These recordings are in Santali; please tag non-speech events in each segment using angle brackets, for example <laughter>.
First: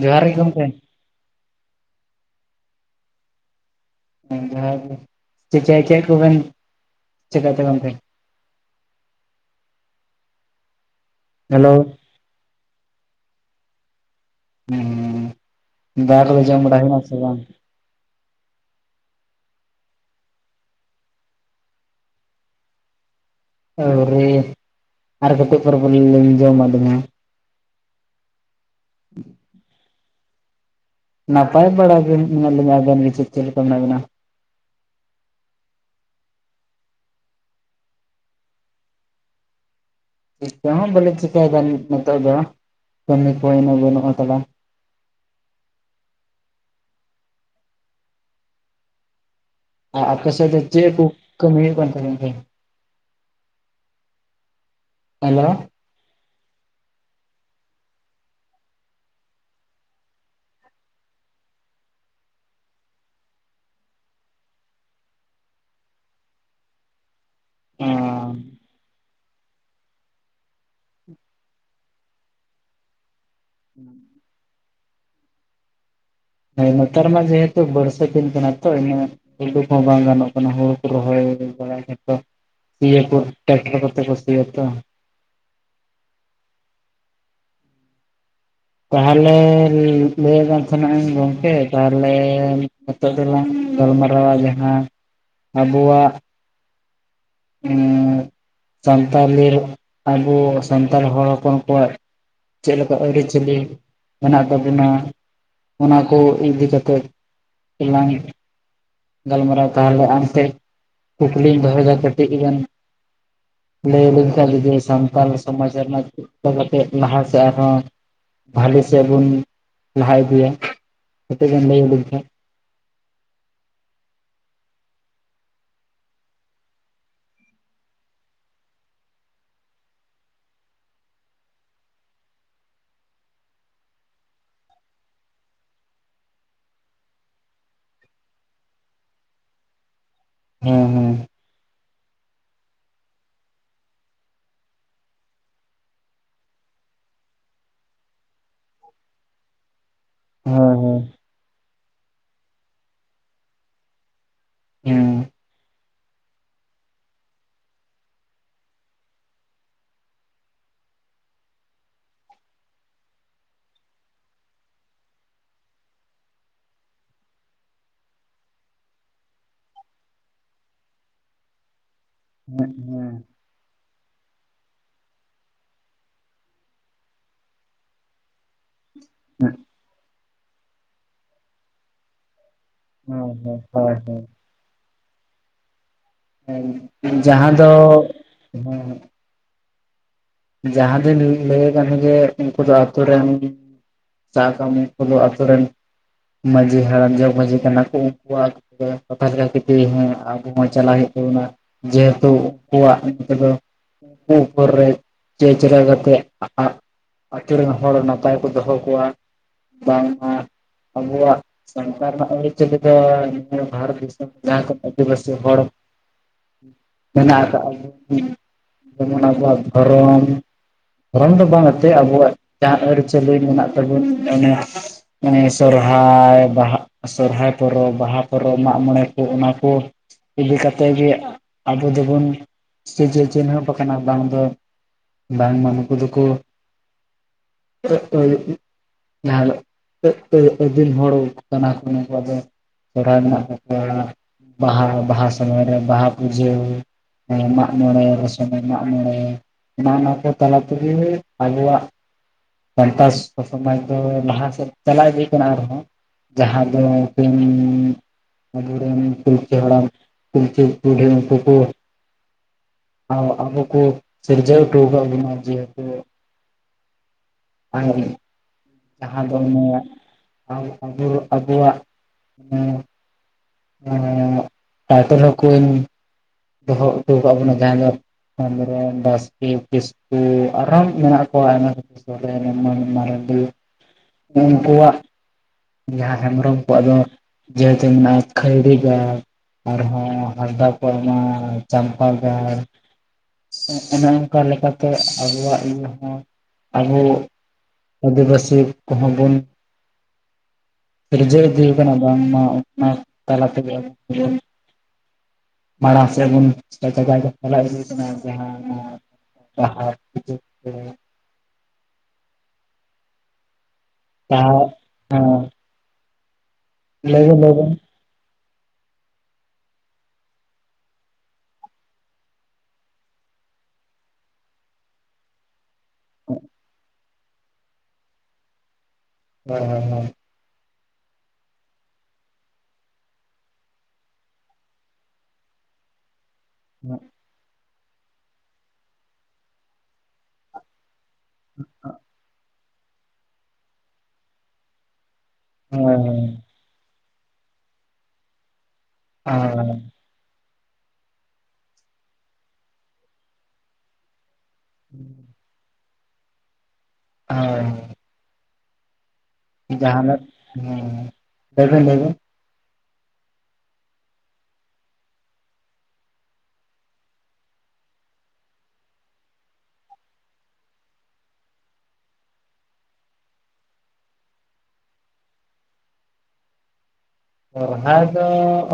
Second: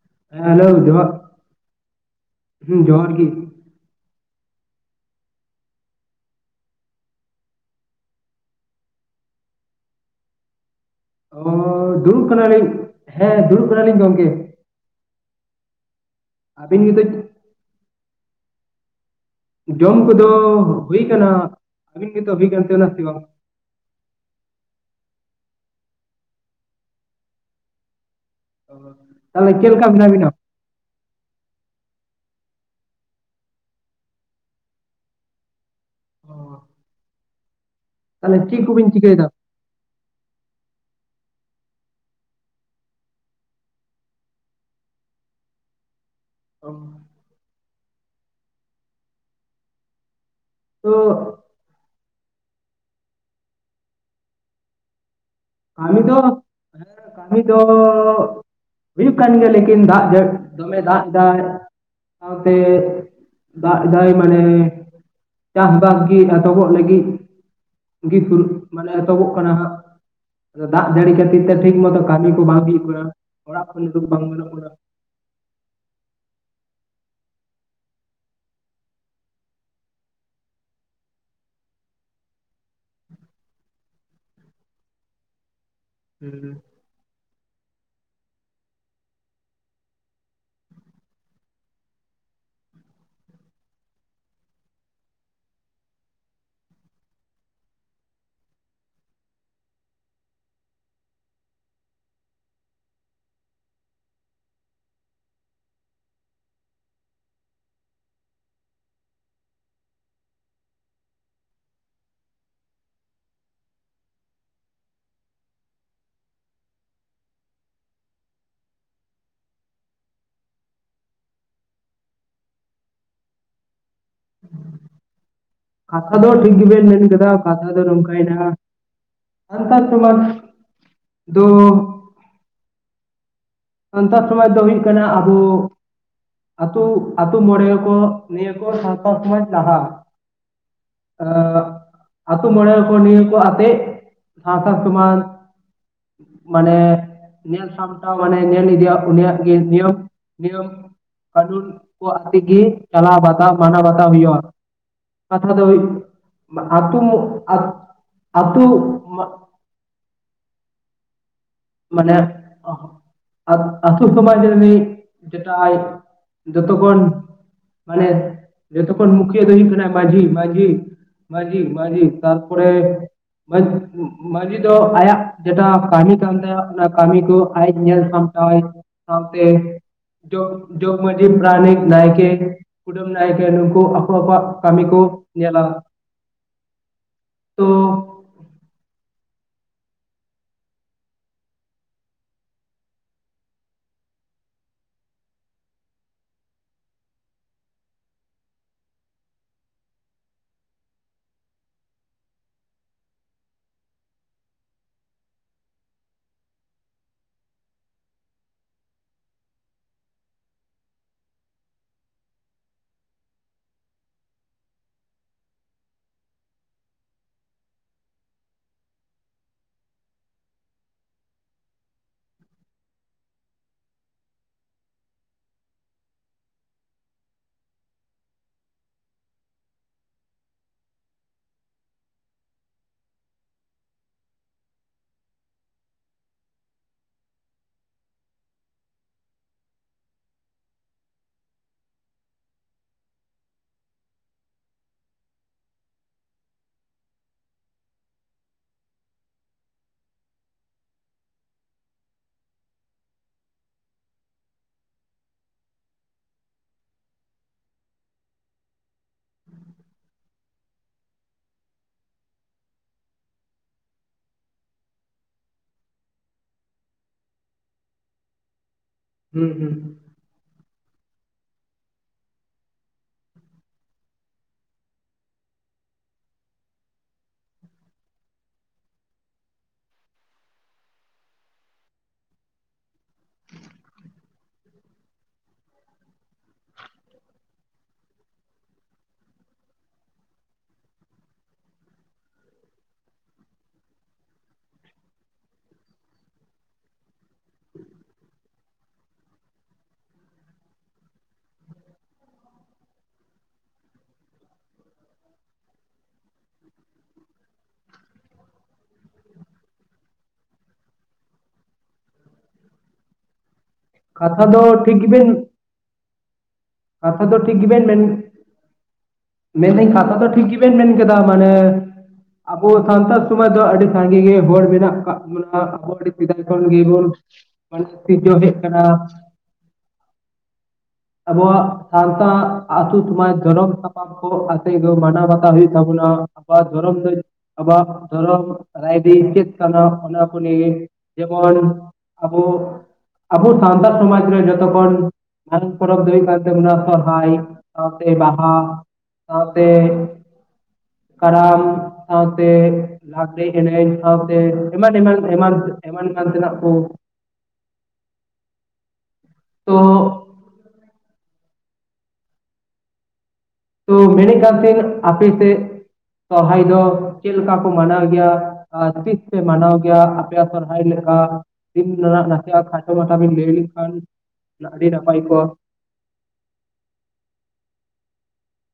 ᱡᱚᱦᱟᱨ ᱜᱮ ᱦᱮᱸ ᱜᱚᱢᱠᱮ ᱦᱮᱞᱳ ᱡᱚᱦᱟᱨ᱾ ᱦᱩᱸ ᱡᱚᱦᱟᱨ ᱜᱤ᱾ ᱦᱮᱸ ᱡᱚᱦᱟᱨ ᱜᱮ, ᱪᱮ ᱪᱮ ᱪᱮᱫ ᱠᱚᱵᱮᱱ ᱪᱤᱠᱟᱹᱭᱮᱫ ᱛᱮ ᱜᱚᱢᱠᱮ? ᱦᱮᱞᱳ ᱦᱳᱭᱻ ᱫᱩᱲᱩᱵ ᱠᱟᱱᱟᱞᱤᱧ ᱦᱮᱸ ᱫᱩᱲᱩᱵ ᱠᱟᱱᱟᱞᱤᱧ ᱜᱚᱢᱠᱮ᱾ ᱚᱻ ᱫᱚᱠᱟ ᱠᱚᱫᱚ ᱡᱚᱢ ᱵᱟᱲᱟ ᱟᱹᱵᱤᱱ ᱦᱩᱭ ᱱᱟ ᱱᱤᱛᱚᱜ ᱥᱮ ᱵᱟᱝ? ᱡᱚᱢ ᱠᱚᱫᱚ ᱦᱩᱭ ᱠᱟᱱᱟ, ᱟᱹᱵᱤᱱ ᱜᱮᱛᱚ ᱦᱩᱭ ᱠᱟᱱ ᱛᱟᱵᱤᱱᱟ ᱥᱮ ᱵᱟᱝ? ᱟ. ᱶᱨᱤ, ᱟᱨ ᱠᱟᱴᱤᱢ ᱯᱚᱨᱮ ᱵᱚᱞᱮ ᱞᱤᱧ ᱡᱚᱢᱟ ᱫᱚ ᱦᱟᱸᱜ᱾ ᱚ, ᱛᱟᱦᱚᱞᱮ ᱪᱮᱫ ᱞᱮᱠᱟ ᱢᱮᱱᱟᱜ ᱵᱤᱱᱟ? ᱱᱟᱯᱟᱭ ᱵᱟᱲᱟ ᱜᱮ ᱢᱮᱱᱟᱜ ᱞᱤᱧᱟ, ᱟᱵᱮᱱ ᱜᱮ ᱪᱮᱫ ᱪᱮᱫ ᱞᱮᱠᱟ ᱢᱮᱱᱟᱜ ᱵᱤᱱᱟ? ᱚ ᱛᱟᱦᱚᱞᱮ ᱪᱮᱫ ᱠᱚᱵᱤᱱ ᱪᱤᱠᱟᱹᱭᱮᱫᱟ? ᱪᱮᱫ ᱠᱚᱦᱚ ᱵᱟᱞᱤᱧ ᱪᱤᱠᱟᱭᱮᱫᱟ ᱱᱤᱛᱚᱜ ᱫᱚ, ᱠᱟᱹᱢᱤ ᱠᱚ ᱩᱱᱟᱹᱜ ᱵᱟᱹᱱᱩᱜ ᱠᱟᱫᱟ᱾ ᱚ ᱟᱨ ᱟᱯᱮ ᱥᱮᱫ ᱫᱚ ᱪᱮᱫ ᱛᱚ ᱠᱚ ᱠᱟᱹᱢᱤ ᱦᱩᱭᱩᱜ ᱠᱟᱱ ᱛᱟᱵᱤᱱ ᱛᱮ? ᱦᱮᱞᱳ᱾ ᱠᱟᱹᱢᱤ ᱫᱚ ᱦᱮᱸᱻ ᱠᱟᱹᱢᱤ ᱫᱚᱻ ᱦᱩᱭᱩᱜ ᱠᱟᱱ ᱜᱮᱭᱟ, ᱞᱮᱠᱤᱱ ᱫᱟᱜ ᱡᱟᱲ ᱫᱚᱢᱮ ᱫᱟᱜ ᱫᱟᱭ᱾ ᱥᱟᱶᱛᱮ ᱫᱟᱜ ᱫᱟᱹᱭ ᱢᱟᱱᱮ ᱪᱟᱥᱼᱵᱟᱥ ᱜᱮ ᱮᱛᱚᱦᱚᱵᱚᱜ ᱞᱟᱹᱜᱤᱫ ᱜᱤ ᱥᱩᱨᱩ ᱢᱟᱱᱮ ᱮᱛᱚᱦᱚᱵᱚᱜ ᱠᱟᱱᱟ ᱦᱟᱸᱜ᱾ ᱟᱫᱚ ᱫᱟᱜ ᱡᱟᱹᱲᱤ ᱠᱷᱟᱹᱛᱤᱨ ᱛᱮ ᱴᱷᱤᱠ ᱢᱚᱛᱚ ᱠᱟᱹᱢᱤ ᱠᱚ ᱵᱟᱝ ᱦᱩᱭᱩᱜ ᱠᱟᱱᱟ, ᱚᱲᱟᱜ ᱠᱷᱚᱱ ᱩᱰᱩᱠ ᱵᱟᱝ ᱜᱟᱹᱱᱚᱜ ᱠᱟᱱᱟ᱾ ᱦᱳᱭ ᱱᱮᱛᱟᱨ ᱢᱟ ᱡᱮᱦᱮᱛᱩ ᱵᱟᱹᱨᱥᱟᱹ ᱫᱤᱱ ᱠᱟᱱᱟ ᱛᱚ ᱤᱱᱟᱹ ᱩᱰᱩᱠ ᱦᱚᱸ ᱵᱟᱝ ᱜᱟᱱᱚᱜ ᱠᱟᱱᱟ ᱦᱩᱲᱩ ᱠᱚ ᱨᱚᱦᱚᱭ ᱵᱟᱲᱟᱭ ᱫᱟᱠᱚ᱾ ᱫᱤᱭᱮ ᱯᱚᱨ ᱴᱟᱠᱴᱟᱨ ᱠᱚᱛᱮ ᱠᱚ ᱥᱤ ᱭᱟᱛᱚ᱾ <inaudible> ᱛᱟᱦᱚᱞᱮ ᱞᱟᱹᱭᱮᱫ ᱛᱟᱸᱦᱮᱱᱟᱧ ᱜᱚᱢᱠᱮ ᱛᱟᱦᱚᱞᱮ ᱱᱤᱛᱚᱜ ᱫᱚᱞᱟᱝ ᱜᱟᱞᱢᱟᱨᱟᱣᱟ ᱡᱟᱸᱦᱟ ᱟᱵᱚᱣᱟᱜ ᱮ ᱥᱟᱱᱛᱟᱞᱤ ᱟᱵᱚ ᱥᱟᱱᱛᱟᱲ ᱦᱚᱲ ᱦᱚᱯᱚᱱ ᱠᱚᱣᱟᱜ ᱪᱮᱫ ᱞᱮᱠᱟ ᱟᱹᱨᱤᱪᱟᱹᱞᱤ ᱢᱮᱱᱟᱜ ᱛᱟᱵᱚᱱᱟ᱾ ᱚᱱᱟ ᱠᱚ ᱤᱫᱤ ᱠᱟᱛᱮᱫ ᱛᱮᱞᱟᱝ ᱜᱟᱞᱢᱟᱨᱟᱣ ᱛᱟᱦᱚᱞᱮ ᱟᱢ ᱴᱷᱮᱡ ᱠᱩᱠᱞᱤᱧ ᱫᱚᱦᱚᱭᱮᱫᱟ ᱠᱟᱹᱴᱤᱡ ᱜᱟᱱ᱾ ᱞᱟᱹᱭ ᱟᱞᱤᱧ ᱠᱷᱟᱡ ᱡᱩᱫᱤ ᱥᱟᱱᱛᱟᱞ ᱥᱚᱢᱟᱡ ᱨᱮᱱᱟᱜ ᱪᱮᱫᱠᱟ ᱠᱟᱛᱮ ᱞᱟᱦᱟ ᱥᱮᱫ ᱟᱨᱦᱚᱸ ᱵᱷᱟᱞᱤ ᱥᱮᱫ ᱵᱚᱱ ᱞᱟᱦᱟ ᱤᱫᱤᱭᱟ, ᱠᱟᱴᱤᱡ ᱵᱮᱱ ᱞᱟᱹᱭ ᱟᱞᱤᱧ ᱠᱷᱟᱡ? ᱠᱟᱛᱷᱟ ᱫᱚ ᱴᱷᱤᱠ ᱜᱮᱵᱮᱱ ᱢᱮᱱ ᱠᱮᱫᱟ ᱠᱟᱛᱷᱟ ᱫᱚ ᱱᱚᱝᱠᱟᱭᱮᱱᱟ ᱥᱟᱱᱛᱟᱲ ᱥᱚᱢᱟᱡᱽ ᱫᱚ ᱥᱟᱱᱛᱟᱲ ᱥᱚᱢᱟᱡᱽ ᱫᱚ ᱦᱩᱭᱩᱜ ᱠᱟᱱᱟ ᱟᱵᱚ ᱟᱹᱛᱩ ᱟᱛᱳ ᱢᱚᱬᱮ ᱠᱚ ᱱᱤᱭᱟᱹ ᱠᱚ ᱥᱟᱸᱣᱛᱟ ᱥᱚᱢᱟᱡᱽ ᱞᱟᱦᱟᱜ ᱦᱮᱸ ᱦᱮᱸ, ᱟ ᱟᱛᱳ ᱢᱚᱬᱮ ᱠᱚ ᱱᱤᱭᱟᱹ ᱠᱚ ᱟᱛᱮᱜ ᱥᱟᱸᱣᱛᱟ ᱥᱚᱢᱟᱡᱽ ᱢᱟᱱᱮ ᱧᱮᱞ ᱥᱟᱢᱴᱟᱣ ᱢᱟᱱᱮ ᱧᱮᱞ ᱤᱫᱤᱭᱟ ᱩᱱᱤᱭᱟᱜ ᱜᱮ ᱱᱤᱭᱚᱢ ᱱᱤᱭᱚᱢ, ᱦᱮᱸ ᱠᱟᱹᱰᱩᱱ ᱠᱚ ᱟᱛᱮ ᱜᱮ ᱪᱟᱞᱟᱣ ᱵᱟᱛᱟᱣ ᱢᱟᱱᱟᱣ ᱵᱟᱛᱟᱣ ᱦᱩᱭᱩᱜᱼᱟ ᱾ ᱦᱮᱸ ᱠᱟᱛᱷᱟ ᱫᱚᱭ ᱟᱹᱛᱩ ᱟᱨ ᱟᱹᱛᱩ ᱾ ᱢᱟᱱᱮ ᱚ ᱟᱹᱛᱩ ᱥᱚᱢᱟᱡ ᱨᱤᱱᱤᱡ ᱡᱮᱴᱟᱭ ᱡᱚᱛᱚ ᱠᱷᱚᱱ ᱢᱟᱱᱮ ᱡᱚᱛᱚ ᱠᱷᱚᱱ ᱢᱩᱠᱷᱤᱭᱟᱹ ᱫᱚ ᱦᱩᱭᱩᱜ ᱠᱟᱱᱟ ᱢᱟᱡᱷᱤ ᱢᱟᱡᱷᱤ ᱢᱟᱡᱷᱤ ᱢᱟᱡᱷᱤ ᱾ ᱛᱟᱨᱯᱚᱨᱮ ᱦᱮᱸ ᱢᱟᱹᱡᱷᱤ ᱫᱚ ᱟᱭᱟᱜ ᱡᱮᱴᱟ ᱠᱟᱹᱦᱤ ᱠᱟᱱ ᱛᱟᱭᱟ ᱚᱱᱟ ᱠᱟᱹᱢᱤ ᱠᱚ ᱟᱡ ᱧᱮᱞ ᱥᱟᱢᱴᱟᱣᱟᱭ ᱾ ᱥᱟᱸᱣᱛᱮ ᱦᱮᱸ ᱡᱚᱜ ᱡᱚᱜᱽ ᱢᱟᱹᱡᱷᱤ ᱯᱨᱟᱱᱤᱠ ᱱᱟᱭᱠᱮ ᱠᱩᱰᱟᱹᱢ ᱦᱳᱭ ᱱᱟᱭᱠᱮ ᱦᱳᱭ ᱱᱩᱠᱩ ᱟᱠᱚ ᱠᱚᱣᱟᱜ ᱠᱟᱹᱢᱤ ᱠᱚ ᱧᱮᱞᱟ ᱾ ᱡᱟᱦᱟᱸ ᱫᱚ ᱦᱸ ᱡᱟᱦᱟᱸ ᱫᱚ ᱞᱟᱹᱭ ᱠᱟᱱ ᱨᱮ ᱜᱮ ᱡᱮ ᱩᱱᱠᱩ ᱫᱚ ᱟᱹᱛᱩ ᱨᱮᱱ ᱪ <unintelligible> ᱩᱱᱠᱩ ᱫᱚ ᱟᱹᱛᱩ ᱨᱮᱱ ᱢᱟᱹᱡᱷᱤ ᱦᱟᱲᱟᱢ ᱡᱚᱜᱽ ᱢᱟᱹᱡᱷᱤ ᱠᱟᱱᱟ ᱠᱚ᱾ ᱩᱱᱠᱩ ᱟᱨ ᱠᱟᱛᱷᱟ ᱞᱮᱠᱟ ᱛᱮᱜᱤ ᱦᱮᱸ ᱟᱵᱚ ᱦᱚᱸ ᱪᱟᱞᱟᱜ ᱦᱩᱭᱩᱜ ᱛᱟᱵᱚᱱᱟ ᱾ ᱡᱮᱦᱮᱛᱩ ᱩᱱᱠᱩᱣᱟᱜ ᱱ <unintelligible> ᱫᱚ ᱩᱱᱠᱩ <unintelligible> ᱩᱯᱚᱨ <unintelligible> ᱨᱮ ᱾ ᱪᱮ ᱪᱮᱨᱟ ᱠᱟᱛᱮᱫ ᱟᱛᱳ ᱨᱮᱱ ᱦᱚᱲ ᱱᱟᱯᱟᱭ ᱠᱚ ᱫᱚᱦᱚ ᱠᱚᱣᱟ ᱾ ᱵᱟᱝᱢᱟ ᱟᱵᱚᱣᱟᱜ ᱾ ᱥᱟᱱᱛᱟᱲ ᱨᱮᱱᱟᱜ ᱟᱹᱨᱤᱪᱟᱹᱞᱤ ᱫᱚ ᱱ <unintelligible> ᱵᱷᱟᱨᱚᱛ ᱫᱤᱥᱚᱢ ᱨᱮ ᱡᱟᱦᱟᱸ ᱠᱚ ᱟᱹᱫᱤᱵᱟᱹᱥᱤ ᱦᱚᱲ ᱢᱮᱱᱟᱜ ᱟᱠᱟᱜᱼᱟ ᱵᱚᱱ ᱡᱮᱢᱚᱱ ᱟᱵᱚᱣᱟᱜ ᱫᱷᱚᱨᱚᱢ, ᱫᱷᱚᱨᱚᱢ ᱫᱚ ᱵᱟᱝ ᱟᱛᱮᱫ ᱟᱵᱚᱣᱟᱜ ᱡᱟᱦᱟᱸ ᱟᱹᱨᱤᱪᱟᱹᱞᱤ ᱢᱮᱱᱟᱜ ᱛᱟᱵᱚᱱ ᱚᱱᱮ ᱢᱟᱱᱮ ᱥᱚᱨᱚᱦᱟᱭ, ᱵᱟᱦᱟ ᱥᱚᱨᱦᱟᱭ ᱯᱚᱨᱚᱵᱽ, ᱵᱟᱦᱟ ᱯᱚᱨᱚᱵᱽ, ᱢᱟᱜ ᱢᱚᱬᱮ ᱠᱚ ᱚᱱᱟ ᱠᱚ ᱤᱫᱤ ᱠᱟᱛᱮᱫ ᱜᱮ ᱟᱵᱚ ᱫᱚᱵᱚᱱ ᱪᱤ ᱪᱤ ᱪᱤᱱᱦᱟᱹᱯ ᱟᱠᱟᱱᱟ ᱵᱟᱝ ᱫᱚ ᱵᱟᱝ-ᱢᱟ ᱱᱩᱠᱩ ᱫᱚᱠᱚ <inaudible> ᱡᱟᱦᱟᱸ ᱫᱚ ᱟᱹᱫᱤᱢ <inaudible> ᱦᱚᱲ ᱠᱟᱱᱟ ᱠᱚ ᱱᱩᱠᱩ ᱫᱚ ᱥᱚᱨᱦᱟᱭ ᱢᱮᱱᱟᱜ ᱛᱟᱠᱚᱣᱟ ᱵᱟᱦᱟ ᱵᱟᱦᱟ ᱥᱚᱢᱚᱭ ᱨᱮ ᱵᱟᱦᱟ ᱯᱩᱡᱟᱹ ᱢᱟᱜ ᱢᱚᱬᱮ ᱨᱚᱥᱚᱱ ᱢᱟᱜ ᱢᱚᱬᱮ ᱱᱚᱜ ᱱᱚᱣᱟ ᱠᱚ ᱛᱟᱞᱟ ᱛᱮᱜᱮ ᱟᱵᱚᱣᱟᱜ ᱥᱟᱱᱛᱟᱥ ᱥᱚᱢᱟᱡᱽ ᱫᱚ ᱞᱟᱦᱟ ᱥᱮᱫ ᱪᱟᱞᱟᱣ ᱤᱫᱤ ᱠᱟᱱᱟ ᱟᱨᱦᱚᱸ ᱾ ᱡᱟᱦᱟᱸ ᱫᱚ ᱠᱤᱱ ᱟᱵᱚ ᱨᱮᱱ ᱯᱩᱞᱪᱤ ᱦᱟᱲᱟᱢ ᱯᱤᱞᱪᱤ ᱵᱩᱰᱦᱤ ᱩᱱᱠᱩ ᱠᱚ ᱟ ᱟᱵᱚ ᱠᱚ ᱥᱤᱨᱡᱟᱹᱣ ᱦᱚᱴᱚ ᱟᱠᱟᱜ ᱵᱚᱱᱟ, ᱡᱮᱦᱮᱛᱩ ᱾ ᱦ <inaudible> ᱡᱟᱦᱟᱸ ᱫᱚ ᱦᱩᱸ ᱚᱱᱮ ᱦᱩᱸ ᱟᱵ ᱟᱵᱚ ᱟᱵᱚᱣᱟᱜ ᱦᱮᱸ ᱮᱸ ᱴᱟᱭᱴᱮᱞ ᱦᱚᱸᱠᱩᱧ ᱫᱚᱦᱚ ᱦᱚᱴᱚ ᱟᱠᱟᱫ ᱵᱚᱱᱟ᱾ ᱡᱟᱦᱟᱸ ᱫᱚ ᱾ ᱦᱮᱢᱵᱨᱚᱢ ᱵᱟᱥᱠᱮ ᱠᱤᱥᱠᱩ ᱟᱨᱦᱚᱸ ᱢᱮᱱᱟᱜ ᱠᱚᱣᱟ ᱟᱭᱢᱟ ᱨᱚᱠᱚᱢ ᱥᱚᱨᱮᱱ <inaudible> ᱢᱟᱨᱰᱤ <inaudible> ᱾ ᱡᱟᱦᱟᱸ ᱦᱮᱢᱵᱨᱚᱢ ᱠᱚᱣᱟᱜ ᱫᱚ ᱡᱮᱦᱮᱛᱤ <inaudible> ᱢᱮᱱᱟᱜᱼᱟ ᱠᱷᱟᱭᱨᱤ ᱜᱟᱲ ᱟᱨᱦᱚᱸ ᱦᱟᱸᱥᱫᱟ ᱠᱚᱣᱟᱜ ᱚᱻ ᱪᱚᱢᱯᱟ ᱜᱟᱲ᱾ ᱚᱱᱮ ᱚᱱᱠᱟ ᱞᱮᱠᱟ ᱛᱮ ᱟᱵᱚᱣᱟᱜ ᱤᱭᱟᱹ ᱦᱚᱸ ᱟᱵᱚ ᱟᱹᱫᱤᱵᱟᱹᱥᱤ ᱠᱚᱦᱚᱸ ᱵᱚᱱ᱾ ᱡᱟᱹ <unintelligible> ᱠᱟᱱᱟ ᱵᱟᱝᱢᱟ ᱚᱱᱟ ᱛᱟᱞᱟ ᱛᱮᱜᱮ᱾ ᱢᱟᱲᱟᱝ ᱥᱮᱫ ᱵᱚᱱ ᱡᱟᱭᱜᱟ <unintelligible> ᱪᱟᱞᱟᱣ ᱤᱫᱤ ᱠᱟᱱᱟ ᱡᱟᱦᱟᱸ ᱚᱱᱟ ᱯᱟᱲᱦᱟᱹᱣ᱾ ᱦᱮᱸ᱾ ᱠᱟᱛᱷᱟ ᱫᱚ ᱰᱟᱦᱟᱨ ᱴᱷᱤᱠ ᱜᱮᱵᱤᱱ ᱠᱟᱛᱷᱟ ᱫᱚ ᱞᱟᱹᱭᱵᱮᱱ ᱴᱷᱤᱠ ᱞᱟᱹᱭᱵᱮᱱ ᱜᱮᱵᱮᱱ ᱢᱮᱱ ᱢᱮᱱᱫᱟᱹᱧ ᱠᱷᱟᱛᱟ ᱫᱚ ᱴᱷᱤᱠ ᱜᱮᱵᱮᱱ ᱢᱮᱱ ᱠᱮᱫᱟ ᱢᱟᱱᱮ᱾ ᱟᱵᱚ ᱥᱟᱱᱛᱟᱲ ᱥᱚᱢᱟᱡᱽ ᱫᱚ ᱟᱹᱰᱤ ᱥᱟᱸᱜᱮ ᱜᱮ ᱦᱚᱲ ᱢᱮᱱᱟᱜ ᱠᱟᱜ ᱵᱚᱱᱟ ᱾ ᱟᱵᱚ ᱟᱹᱰᱤ ᱥᱮᱫᱟᱭ ᱠᱷᱚᱱ ᱜᱮᱵᱚᱱᱚ <unintelligible> ᱦᱮᱡ ᱠᱟᱱᱟ᱾ ᱦᱮᱸ ᱦᱮᱸ ᱦᱮᱸ ᱾ ᱟᱵᱚᱣᱟᱜ ᱥᱟᱶᱛᱟ ᱟᱹᱛᱩ ᱥᱚᱢᱟᱡᱽ ᱡᱚᱱᱚᱢ ᱥᱟᱯᱟᱢ ᱠᱚ ᱠᱟᱛᱮᱫ ᱜᱮ ᱢᱟᱱᱟᱣ ᱵᱟᱛᱟᱣ ᱦᱩᱭᱩᱜ ᱛᱟᱵᱚᱱᱟ ᱾ ᱟᱵᱚᱣᱟᱜ ᱫᱷᱚᱨᱚᱢ ᱫᱚ ᱟᱵᱚᱣᱟᱜ ᱫᱷᱚᱨᱚᱢ ᱟᱭᱫᱤ ᱪᱮᱫ ᱠᱟᱱᱟ ᱚᱱᱟ ᱠᱚ ᱱᱤᱭᱮ᱾ ᱡᱮᱢᱚᱱ ᱟᱵᱩ᱾ ᱟᱵᱚ ᱥᱟᱱᱛᱟᱲ ᱥᱚᱢᱟᱡᱽ ᱨᱮ ᱡᱚᱛᱚᱠᱷᱚᱱ ᱢᱟᱨᱟᱝ ᱯᱚᱨᱚᱵ ᱫᱚ ᱦᱩᱭᱩᱜ ᱠᱟᱱ ᱛᱟᱵᱚᱱᱟ ᱥᱚᱨ ᱦᱟᱭ ᱥᱟᱶᱛᱮ ᱵᱟᱦᱟ ᱥᱟᱶᱛᱮ ᱠᱟᱨᱟᱢ ᱥᱟᱶᱛᱮ ᱞᱟᱜᱽᱲᱮ ᱮᱱᱮᱡ ᱥᱟᱶᱛᱮ ᱮᱢᱟᱱ ᱮᱢᱟᱱ ᱮᱢᱟᱱ ᱮᱢᱟᱱ ᱮᱢᱟᱱ ᱛᱮᱱᱟᱜ ᱠᱩ᱾ ᱟᱭ ᱛᱚ ᱡᱟᱦᱟᱸᱫᱚ, ᱦᱮᱸ ᱞᱟᱹᱭ ᱵᱤᱱ ᱞᱟᱹᱭ ᱵᱤᱱ᱾ ᱛᱚ ᱢᱮᱱᱮᱫ ᱠᱟᱱ ᱛᱟᱦᱮᱱ ᱟᱯᱮ ᱥᱮᱫ ᱥᱚᱨᱦᱟᱭ ᱫᱚ ᱪᱮᱫ ᱞᱮᱠᱟ ᱠᱚ ᱢᱟᱱᱟᱣ ᱜᱮᱭᱟ? ᱛᱤᱥ ᱯᱮ ᱢᱟᱱᱟᱣ ᱜᱮᱭᱟ ᱟᱯᱮᱭᱟᱜ ᱥᱚᱨᱦᱟᱭ ᱞᱮᱠᱟ? ᱫᱤᱱ ᱨᱮᱱᱟᱜ ᱱᱟᱥᱮᱭᱟᱜ ᱠᱷᱟᱴᱚ ᱢᱟᱴᱟ ᱵᱤᱱ ᱞᱟᱹᱭ ᱞᱮᱱᱠᱷᱟᱱ ᱟᱹᱰᱤ ᱱᱟᱯᱟᱭ ᱠᱚᱜᱼᱟ ᱾ ᱥᱚᱨᱦᱟᱭ ᱫᱚ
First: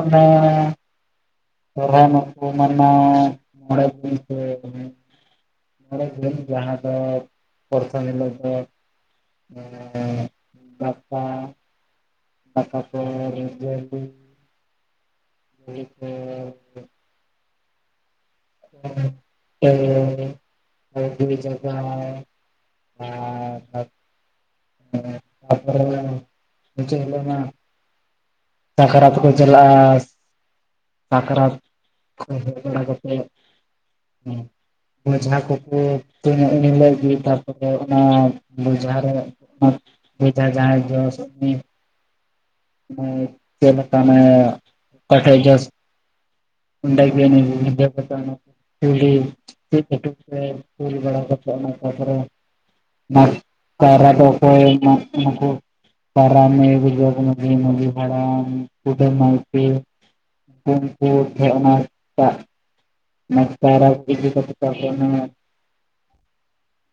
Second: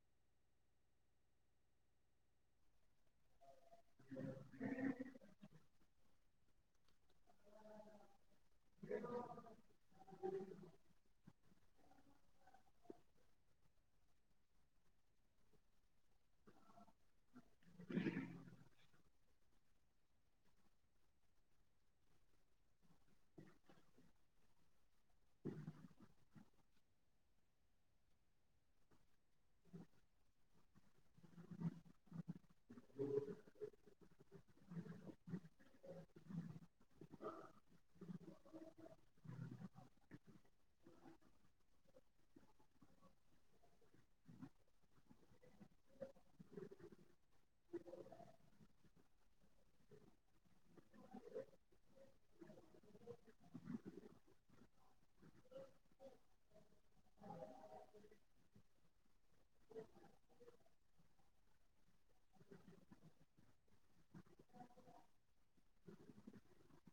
ᱚᱱᱟ ᱥᱚᱨᱦᱟᱭ ᱢᱟᱠᱚ ᱢᱟᱱᱟᱭ ᱢᱚᱬᱮ ᱫᱤᱱ᱾ ᱯᱚᱨᱮ ᱫᱤᱱ ᱡᱟᱦᱟᱸ ᱫᱚ ᱯᱚᱨᱛᱷᱟᱢ ᱦᱤᱞᱚᱜ ᱫᱚ ᱮ ᱜᱟᱯᱟ᱾ ᱫᱟᱠᱟ ᱯᱚᱨ ᱮᱭᱟ. ᱫᱤᱱ᱾ ᱦ <unintelligible> ᱡ <unintelligible> ᱟᱨ ᱛᱟᱨᱯᱚᱨᱮ ᱢᱩᱪᱟᱫ ᱡᱤᱞᱤᱜ ᱢᱟ ᱥᱟᱠᱨᱟᱛ ᱠᱚ ᱪᱟᱞᱟᱜᱼᱟ ᱾ ᱥᱟᱠᱨᱟᱛ ᱦᱩᱭ ᱵᱟᱲᱟ ᱠᱟᱛᱮ ᱦᱮᱸ᱾ ᱡᱟᱦᱟᱸ ᱠᱩ ᱠᱩ᱾ ᱮᱱᱦᱤᱞᱚᱜ ᱜᱤ ᱛᱟᱯᱚᱨᱮ ᱚᱱᱟ ᱵᱩᱡᱷᱟ ᱨᱮ ᱵᱤᱡᱷᱟ ᱡᱟᱦᱟᱸ ᱡᱚᱥ ᱪᱮᱞᱠᱟ ᱢᱮ ᱚᱠᱟᱴᱷᱮ ᱡᱚᱥ ᱩᱟᱜ ᱵᱮᱱᱟ ᱵᱤᱫᱵᱷᱟᱥ <unintelligible> ᱪ ᱪ ᱠᱷᱪ <unintelligible> ᱢᱟᱜ ᱠᱟᱭᱨᱟ ᱫᱚ ᱚᱠᱚᱭ ᱢᱟᱜ ᱠᱟᱱᱟ ᱠᱚ ᱠᱟᱨᱟᱢ ᱮ ᱵᱩᱡᱷᱚᱣ ᱵᱚᱱᱟᱭ ᱩᱱᱤ ᱢᱟᱹᱡᱷᱤ ᱦᱟᱲᱟᱢ ᱠᱩᱰᱟᱹᱢ ᱱᱟᱭᱠᱮ᱾ ᱩᱱᱠᱩ ᱴᱷᱮᱜ ᱚᱱᱟ ᱴᱟᱜ᱾ ᱢ ᱛᱟᱨ <unintelligible>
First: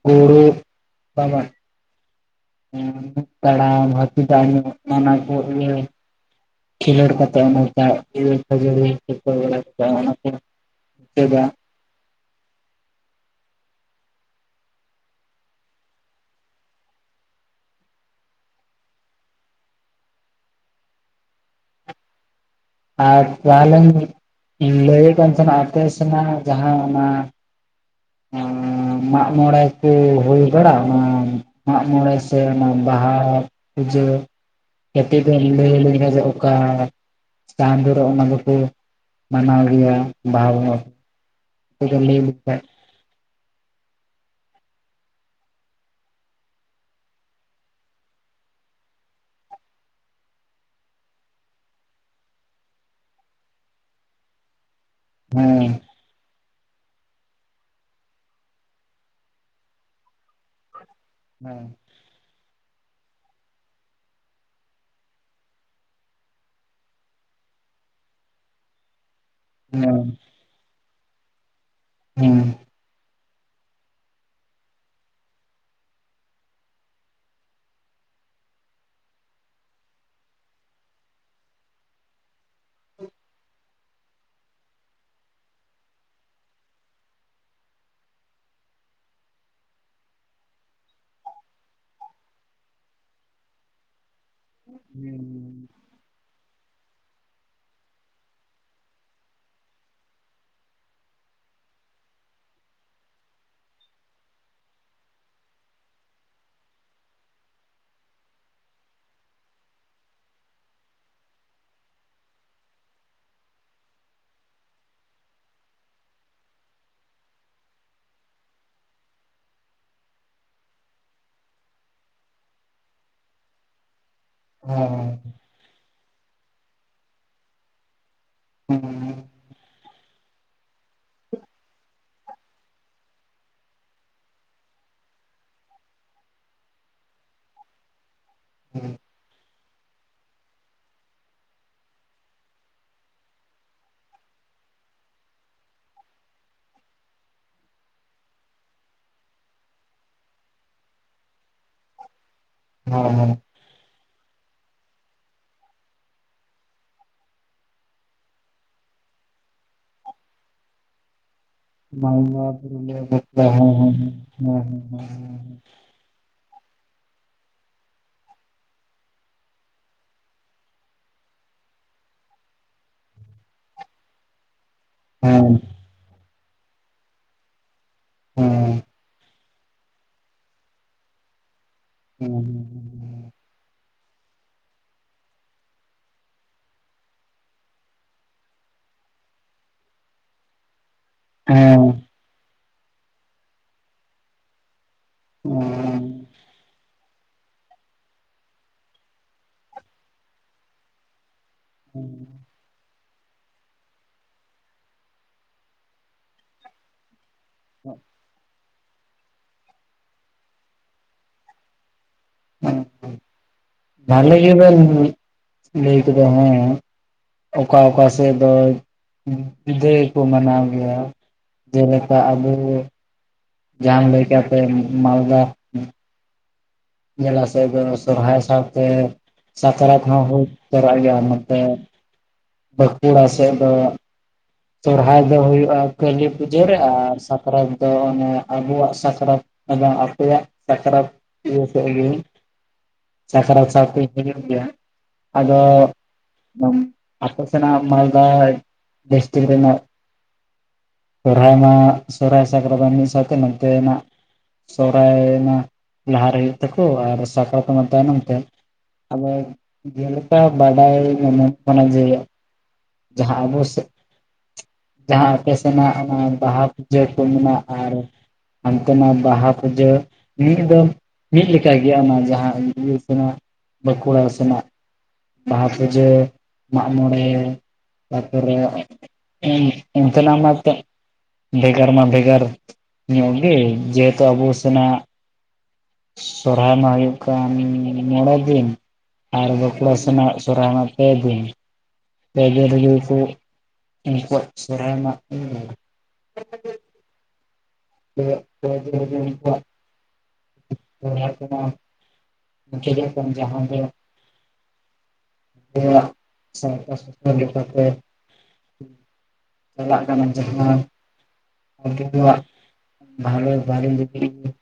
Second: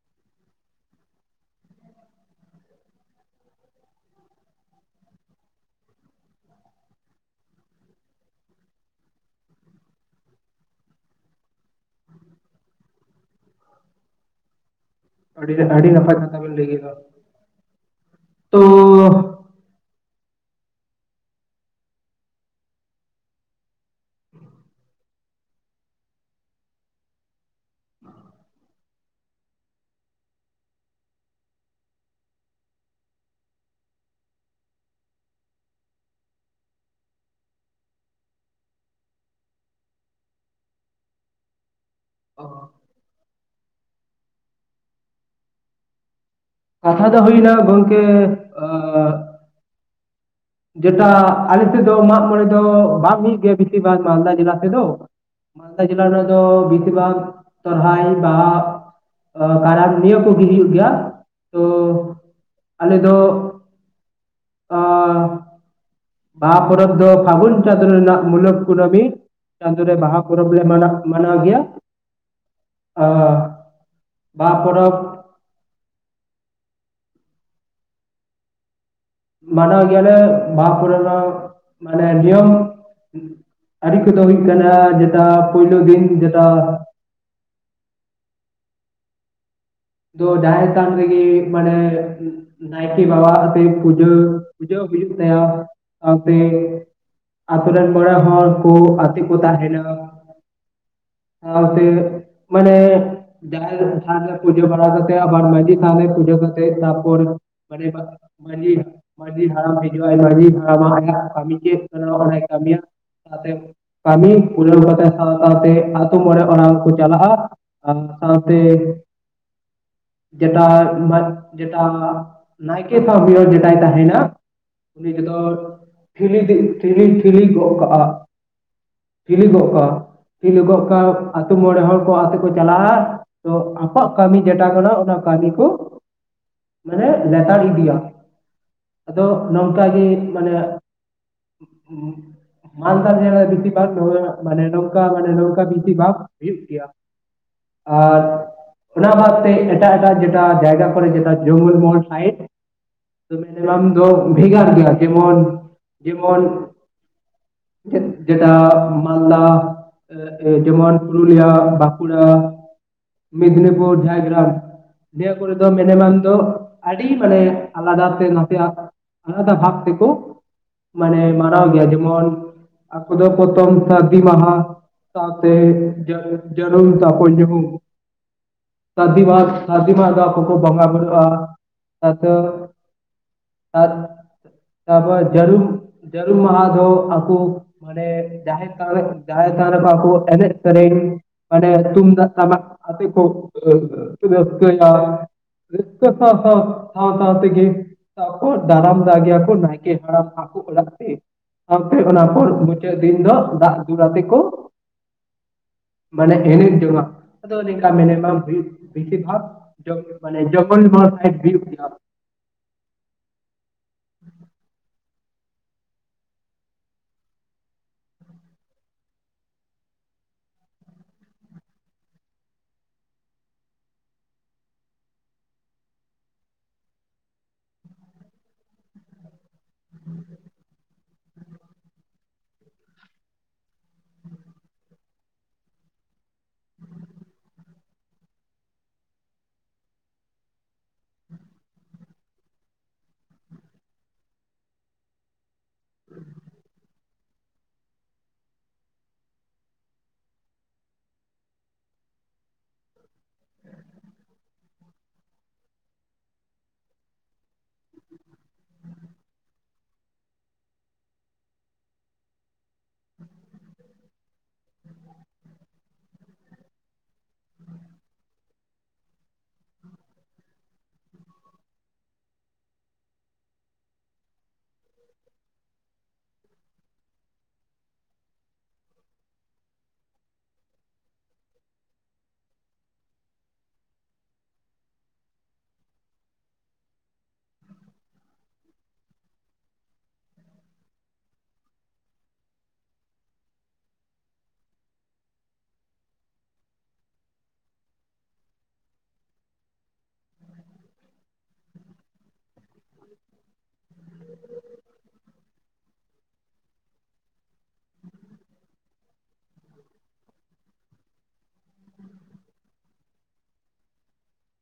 ᱜᱩᱲᱩ ᱛᱟᱢᱟ᱾ ᱦᱩᱸ ᱛᱟᱲᱟᱢ ᱦᱟᱛᱤᱞ ᱛᱮ ᱟᱸᱡᱚᱢᱚᱜ ᱠᱟᱱᱟ ᱠᱚ ᱤᱭᱟᱹ ᱠᱷᱮᱞᱳᱰ ᱠᱟᱛᱮᱜ ᱚᱱᱟ ᱛᱟᱲ ᱤᱭᱟᱹ ᱠᱷᱟᱹᱡᱟᱹᱲᱤ ᱠᱚᱠᱚ ᱞᱟᱫᱮᱹ ᱠᱟᱜ-ᱟ ᱚᱱᱟᱛᱮ᱾ ᱪᱮᱫᱟᱜ? <inaudible> ᱟᱰᱤᱜᱮ ᱟᱰᱤ ᱱᱟᱯᱟᱭ ᱠᱟᱛᱷᱟ ᱵᱮᱱ ᱞᱟᱹᱭ ᱠᱮᱫᱟ᱾ ᱛᱳᱻ ᱟᱨ ᱛᱟᱦᱚᱞᱮᱧ ᱞᱟᱹᱭᱮ ᱠᱟᱱ ᱛᱟᱦᱮᱟ ᱟᱯᱮ ᱥᱮᱱᱟᱜ ᱡᱟᱦᱟᱸ ᱚᱱᱟ ᱚᱸᱻ ᱢᱟᱜ ᱢᱚᱬᱮ ᱠᱩ ᱦᱳᱭ ᱵᱟᱲᱟᱜ? ᱚᱱᱟ ᱢᱟᱜ ᱢᱚᱲᱮ ᱥᱮ ᱚᱱᱟ ᱵᱟᱦᱟᱼᱼ ᱯᱩᱡᱟᱹ ᱠᱟᱛᱤᱡ ᱵᱮᱱ ᱞᱟᱹᱭ ᱟᱞᱤᱧ ᱷᱟ-ᱡ ᱚᱠᱟᱻ ᱪᱟᱸᱫᱚ ᱨᱮ ᱚᱱᱟ ᱫᱚᱠᱚ ᱢᱟᱱᱟᱣ ᱜᱮᱭᱟ ᱵᱟᱦᱟ ᱵᱚᱸᱜᱟ᱾ ᱥᱤᱫᱷᱩ ᱞᱟᱹᱭ ᱞᱮᱠᱷᱟ-ᱡ ᱠᱟᱛᱷᱟ ᱫᱚ ᱦᱩᱭᱱᱟ ᱜᱚᱝᱠᱮᱻ ᱡᱮᱴᱟ ᱟᱞᱮ ᱥᱮᱫ ᱫᱚ ᱢᱟᱜᱢᱚᱨᱮ ᱫᱚ ᱵᱟᱝ ᱦᱩᱭᱩᱜ ᱜᱮᱭᱟ ᱵᱮᱥᱤᱨ ᱵᱷᱟᱜ ᱢᱟᱞᱫᱟ ᱡᱮᱞᱟ ᱥᱮᱫ ᱫᱚ। ᱦᱮᱸ ᱢᱟᱞᱫᱟ ᱡᱮᱞᱟ ᱨᱮᱱᱟᱜ ᱫᱚᱻ ᱵᱮᱥᱤᱨ ᱵᱷᱟᱜᱽ ᱥᱚᱨᱦᱟᱭ ᱵᱟᱻ ᱟ ᱠᱟᱨᱟᱢ ᱱᱤᱭᱟᱹ ᱠᱚ ᱜᱤ ᱦᱩᱭᱩᱜ ᱜᱮᱭᱟ। ᱛᱚᱻ ᱦᱮᱸ ᱟᱞᱮ ᱫᱚ-ᱜ ᱟᱻ ᱵᱟᱦᱟ ᱯᱚᱨᱚᱵᱽ ᱫᱚ ᱯᱷᱟᱹᱜᱩᱱ ᱪᱟᱸᱫᱳ ᱨᱮᱱᱟᱜ ᱢᱩᱞᱚᱠ ᱠᱩᱱᱟᱹᱢᱤ, ᱪᱟᱸᱫᱳ ᱨᱮ ᱦᱮᱸ ᱵᱟᱦᱟ ᱯᱚᱨᱚᱵᱽᱞᱮ ᱢᱟᱱᱟᱜ ᱢᱟᱱᱟᱣ ᱜᱮᱭᱟ। ᱦᱩᱸ। ᱟᱻ ᱵᱟᱦᱟ ᱯᱚᱨᱚᱵ ᱢᱟᱱᱟᱣ ᱜᱮᱭᱟᱞᱮ, ᱵᱟᱦᱟ ᱠᱚᱨᱮ ᱢᱟᱱᱮ ᱱᱤᱭᱚᱢ ᱟᱨᱤ ᱠᱚᱫᱚ ᱦᱩᱭᱩᱜ ᱠᱟᱱᱟ, ᱡᱮᱴᱟ ᱯᱳᱭᱞᱳ ᱫᱤᱱ ᱡᱮᱴᱟ ᱛᱳ ᱡᱟᱦᱮᱨ ᱛᱷᱟᱱ ᱨᱮᱹᱜᱮᱹ ᱢᱟᱱᱮ ᱱᱟᱭᱠᱮᱹ ᱵᱟᱵᱟ ᱦᱛᱮᱫ ᱯᱩᱡᱟᱹ ᱯᱩᱡᱟᱹ ᱦᱩᱭᱩᱜ ᱛᱟᱭᱟ। ᱥᱟᱶᱛᱮ ᱟᱛᱳ ᱨᱮᱱ ᱢᱚᱬᱮ ᱦᱚᱲ ᱠᱚ ᱟᱛᱮ ᱠᱚ ᱛᱟᱦᱮᱱᱟ᱾ ᱥᱟᱹᱣᱛᱮ ᱢᱟᱱᱮᱻ ᱡᱟᱦᱮᱨ ᱨᱮ ᱛᱷᱟᱱ ᱨᱮ ᱯᱩᱡᱟᱹ ᱵᱟᱲᱟ ᱠᱟᱛᱮ ᱟᱵᱟᱨ ᱢᱟᱺᱡᱷᱤ ᱛᱷᱟᱱ ᱨᱮ ᱯᱩᱡᱟᱹ ᱠᱟᱛᱮ ᱛᱟᱯᱚᱨᱮ ᱢᱟᱱᱮ ᱢᱟᱡᱷᱤ ᱢᱟᱡᱷᱤ ᱦᱟᱲᱟᱢ ᱦᱤᱡᱩᱜ-ᱟᱭ ᱢᱟᱡᱷᱤ ᱦᱟᱲᱟᱢ ᱟᱭᱟᱜ ᱠᱟᱢᱤ ᱠᱮᱜ ᱥᱟᱨᱟᱣ ᱵᱟᱲᱟᱭ ᱠᱟᱢᱤᱭᱟ। ᱠᱟᱛᱮᱫ ᱠᱟᱹᱢᱤ ᱯᱩᱨᱟᱹᱣ ᱠᱟᱛᱮ ᱥᱟᱶ ᱥᱟᱶᱛᱮ ᱟᱛᱳ ᱢᱚᱬᱮ ᱚᱲᱟ ᱠᱚ ᱪᱟᱞᱟᱜ-ᱟ। ᱟᱨ ᱥᱟᱶᱛᱮ ᱡᱮᱴᱟ ᱡᱮᱴᱟ ᱱᱟᱭᱠᱮ ᱥᱟᱣ ᱢᱤᱫ ᱦᱚᱲ ᱡᱮᱴᱟᱭ ᱛᱟᱦᱮᱱᱟ ᱩᱱᱤ ᱜᱮᱫᱚ ᱴᱷᱤᱞᱤ ᱴᱷᱤᱞᱤ ᱴᱷᱤᱞᱤ ᱜᱚᱜ ᱠᱟᱜᱼᱟ। ᱴᱷᱤᱞᱤ ᱜᱚᱜ ᱠᱟᱜ -ᱟ। ᱴᱷᱤᱞᱤ ᱜᱚᱜ ᱠᱟᱜ-ᱟ ᱟᱛᱳ ᱢᱚᱬᱮ ᱦᱚᱲ ᱠᱚ ᱟᱛᱮ ᱠᱚ ᱪᱟᱞᱟᱜ-ᱟ, ᱛᱚ ᱠᱚᱣᱟᱜ ᱠᱟᱹᱢᱤ ᱡᱮᱴᱟ ᱠᱟᱱᱟ ᱚᱱᱟ ᱠᱟᱹᱢᱤ ᱠᱚ ᱢᱟᱱᱮ ᱞᱮᱛᱟᱲ ᱤᱫᱤᱭᱟ। ᱦᱩᱸ। ᱟᱫᱚ ᱱᱚᱝᱠᱟ ᱜᱮ ᱢᱟᱱᱮ ᱩᱸᱼᱼ ᱢᱟᱞᱫᱟ ᱡᱮᱞᱟ ᱨᱮ ᱵᱮᱥᱤᱨ ᱵᱷᱟᱜᱽ ᱱᱚᱣᱟ ᱢᱟᱱᱮ ᱱᱚᱝᱠᱟ ᱢᱟᱱᱮ ᱱᱚᱝᱠᱟ ᱵᱮᱥᱤᱨ ᱵᱷᱟᱜᱽ ᱦᱩᱭᱩᱜ ᱜᱮᱭᱟ। ᱟᱨᱻ ᱚᱱᱟ ᱵᱟᱫᱽ ᱛᱮ ᱮᱴᱟᱜ ᱮᱴᱟᱜ ᱡᱮᱴᱟ ᱡᱟᱭᱜᱟ ᱠᱚᱨᱮ ᱡᱮᱴᱟ ᱡᱚᱝᱜᱚᱞ ᱢᱚᱦᱚᱞ ᱥᱟᱭᱤᱰ ᱦᱮᱸ ᱦᱮᱸ। ᱯᱨᱚᱜᱨᱟᱢ ᱫᱚ ᱵᱷᱮᱜᱟᱨ ᱜᱮᱭᱟ ᱡᱮᱢᱚᱱ, ᱡᱮᱢᱚᱱ ᱡᱮᱴ ᱡᱮᱴᱟᱻ ᱢᱟᱞᱫᱟ, ᱡᱮᱢᱚᱱ ᱯᱩᱨᱩᱞᱤᱭᱟ, ᱵᱟᱸᱠᱩᱲᱟ, ᱢᱟᱞᱫᱟ ᱯᱩᱨᱩᱞᱤᱭᱟᱹ ᱵᱟᱸᱠᱩᱲᱟ ᱦᱮᱸ ᱢᱮᱫᱽᱱᱤᱯᱼᱼ ᱦᱮᱸ ᱦᱮᱸ ᱯᱩᱨ ᱡᱷᱟᱨᱜᱨᱟᱢ ᱱᱤᱭᱟᱹ ᱠᱚᱨᱮ ᱫᱚ ᱢᱮᱱᱮᱢᱟᱢ ᱫᱚ ᱟᱹᱰᱤ ᱢᱟᱱᱮ ᱟᱞᱟᱫᱟᱛᱮ ᱱᱟᱥᱮᱭᱟᱜ ᱟᱞᱟᱫᱟ ᱵᱷᱟᱵ ᱛᱮᱠᱚ ᱢᱟᱱᱮ ᱢᱟᱱᱟᱣ ᱜᱮᱭᱟ ᱡᱮᱢᱚᱱ ᱟᱠᱚ ᱫᱚ ᱯᱚᱛᱚᱢ ᱥᱟᱨᱫᱤ ᱢᱟᱦᱟ ᱦᱮᱸ ᱥᱟᱸᱣᱛᱮ ᱡᱟ ᱡᱚᱨᱩᱢ ᱛᱟ ᱯᱚᱨ ᱧᱩᱦᱩᱢ ᱦᱩᱸ ᱾ ᱥᱟᱹᱨᱫᱤ ᱢᱟᱦᱟ ᱥᱟᱹᱨᱫᱤ ᱢᱟᱦᱟ ᱫᱚ ᱟᱠᱚ ᱠᱚ ᱵᱚᱸᱜᱟ ᱵᱩᱨᱩᱜᱼᱟ, ᱦᱮᱸ ᱦᱮᱸ ᱟᱨᱫᱚ ᱛᱟᱨ ᱛᱟ ᱯᱚᱨ ᱡᱟᱨᱩᱢ ᱡᱟᱹᱨᱩᱢ ᱢᱟᱦᱟ ᱫᱚ ᱟᱠᱚ ᱢᱟᱱᱮ ᱡᱟᱦᱮᱨ ᱛᱷᱟᱱ ᱨᱮ ᱡᱟᱦᱮᱨ ᱛᱷᱟᱱ ᱨᱮ ᱵᱟᱠᱲ ᱮᱱᱮᱡ ᱥᱮᱨᱮᱧ ᱢᱟᱱᱮ ᱦᱮᱸ ᱛᱩᱢᱫᱟᱜ ᱴᱟᱢᱟᱠ ᱠᱳ ᱨᱟᱹᱥᱠᱟᱭᱟ ᱾ ᱩᱸ ᱾ ᱥᱟᱶ ᱥᱟᱶ, ᱥᱟᱶ ᱥᱟᱶ ᱛᱮᱜᱮ ᱛᱟᱯᱚᱨ ᱫᱟᱨᱟᱢ ᱫᱟᱜᱮᱭᱟᱠᱚ ᱱᱟᱭᱠᱮ ᱦᱟᱲᱟᱢ ᱟᱠᱚ ᱚᱲᱟᱜ ᱛᱮ ᱾ ᱥᱟᱶᱛᱮ ᱚᱱᱟ ᱯᱚᱨ ᱢᱩᱪᱟᱹᱫ ᱫᱤᱱ ᱫᱚ ᱫᱟᱜ ᱫᱩᱞ ᱟᱛᱮ ᱠᱚ ᱢᱟᱱᱮ ᱮᱱᱮᱡ ᱧᱚᱝᱟ-ᱟ, ᱟᱫᱚ ᱱᱤᱝᱠᱟ ᱢᱤᱱᱤᱢᱟᱢ ᱦᱩᱭᱩᱜ ᱵᱮᱥᱤᱨ ᱵᱷᱟᱜ <unintelligible> ᱢᱟᱱᱮ ᱢᱚᱝᱜᱚᱞ ᱢᱚᱦᱚᱞ ᱥᱟᱭᱤᱰ ᱦᱩᱭᱩᱜ ᱜᱮᱭᱟ ᱾ ᱦᱩᱸ ᱦᱩᱸ ᱵᱷᱟᱞᱤ ᱜᱮᱵᱮᱱ ᱞᱟᱹᱭ ᱠᱮᱫᱟ ᱦᱮᱸ ᱚᱠᱟ ᱚᱠᱟ ᱥᱮᱫ ᱫᱚ ᱯᱩᱡᱟᱹ ᱜᱮᱠᱚ ᱢᱟᱱᱟᱣ ᱜᱮᱭᱟ ᱾ ᱡᱮᱞᱮᱠᱟ ᱟᱵᱚ ᱡᱟᱦᱟᱢ ᱞᱟᱹᱭ ᱠᱮᱜ-ᱟ ᱟᱯᱮ ᱢᱟᱞᱫᱟ ᱡᱮᱞᱟ ᱥᱮᱫ ᱥᱚᱨᱦᱟᱭ ᱥᱟᱶ ᱛᱮ ᱥᱟᱠᱨᱟᱛ ᱦᱚᱸ ᱦᱩᱭ ᱛᱚᱨᱟᱜ ᱜᱮᱭᱟ ᱱᱚᱛᱮ ᱵᱟᱸᱠᱩᱲᱟ ᱥᱮᱫ ᱫᱚ ᱥᱚᱨᱦᱟᱭ ᱫᱚ ᱦᱩᱭᱩᱜᱼᱟ ᱠᱟᱹᱞᱤ ᱯᱩᱡᱟᱹ ᱨᱮ, ᱟᱨ ᱥᱟᱠᱨᱟᱛ ᱫᱚ ᱚᱱᱮ ᱟᱵᱚᱣᱟᱜ ᱥᱟᱠᱨᱟᱛ ᱟᱫᱚ ᱟᱯᱮᱭᱟᱜ ᱥᱟᱠᱨᱟᱛ ᱤᱭᱟᱹ ᱥᱮᱫᱜᱮ ᱥᱟᱠᱨᱟᱛ ᱥᱟᱶᱛᱮ ᱦᱩᱭᱩᱜ ᱜᱮᱭᱟ ᱟᱫᱚ ᱟᱯᱮ ᱥᱮᱱᱟᱜ ᱢᱟᱞᱫᱟ ᱰᱤᱥᱴᱤᱴ ᱨᱮᱱᱟᱜ ᱥᱚᱨᱦᱟᱭ ᱢᱟ ᱥᱚᱨᱦᱟᱭ ᱥᱟᱠᱨᱟᱛ ᱢᱟ ᱢᱤᱫ ᱥᱟᱶᱛᱮ ᱱᱚᱛᱮ ᱱᱟᱜ ᱥᱚᱨᱦᱟᱭ ᱢᱟ ᱞᱟᱦᱟ ᱨᱮ ᱦᱩᱭᱩᱜ ᱛᱟᱠᱚ ᱟᱨ ᱥᱟᱠᱨᱟᱛ ᱢᱟ ᱛᱟᱭᱱᱚᱢ ᱛᱮ ᱾ ᱟᱫᱚ ᱡᱮᱞᱮᱠᱟ ᱵᱟᱰᱟᱭ ᱧᱟᱢᱚᱜ ᱠᱟᱱᱟ ᱡᱮ ᱡᱟᱦᱟᱸ ᱟᱵᱚ ᱥᱮᱡ ᱡᱟᱦᱟᱸ ᱟᱯᱮ ᱥᱮᱱᱟᱜ ᱚᱱᱟ ᱵᱟᱦᱟ ᱯᱩᱡᱟᱹ ᱠᱚ ᱢᱮᱱᱟ ᱟᱨ ᱦᱟᱱᱛᱮ ᱱᱟᱜ ᱵᱟᱦᱟ ᱯᱩᱡᱟᱹ ᱱᱤᱭᱟᱹ ᱫᱚ ᱢᱤᱫ ᱞᱮᱠᱟ ᱜᱮᱭᱟ ᱚᱱᱟ ᱡᱟᱦᱟᱸ ᱤᱭᱟᱹ ᱥᱮᱱᱟᱜ ᱵᱟᱸᱠᱩᱲᱟ ᱥᱮᱱᱟᱜ ᱾ ᱵᱟᱦᱟ ᱯᱩᱡᱟᱹ, ᱢᱟᱜ ᱢᱚᱬᱮ ᱛᱟᱨᱯᱚᱨᱮ ᱚᱱᱛᱮ ᱱᱟᱜ ᱢᱟᱛᱚ ᱵᱷᱮᱜᱟᱨ ᱢᱟ ᱵᱷᱮᱜᱟᱨ ᱧᱚᱜ ᱜᱮ, ᱡᱮᱦᱮᱛᱩ ᱟᱵᱚ ᱥᱮᱱᱟᱜ ᱥᱚᱨᱦᱟᱭ ᱢᱟ ᱦᱩᱭᱩᱜ ᱠᱟᱱ ᱢᱚᱬᱮ ᱫᱤᱱ, ᱟᱨ ᱵᱟᱠᱩᱲᱟ ᱥᱮᱱᱟᱜ ᱥᱚᱨᱦᱟᱭ ᱢᱟ ᱯᱮ ᱫᱤᱱ ᱾ ᱯᱮ ᱫᱤᱱ ᱨᱮᱜᱮ ᱠᱚ ᱩᱱᱠᱩᱣᱟᱜ ᱥᱚᱨᱦᱟᱭ ᱢᱟ <unintelligible> <unintelligible> <unintelligible> <unintelligible> ᱡᱟᱦᱟᱸ ᱫᱚ ᱥᱮ <unintelligible> <unintelligible> ᱞᱮᱠᱟᱛᱮ ᱪᱟᱞᱟᱜ ᱠᱟᱱᱟ ᱡᱟᱦᱟᱸ ᱣᱟᱜ <unintelligible>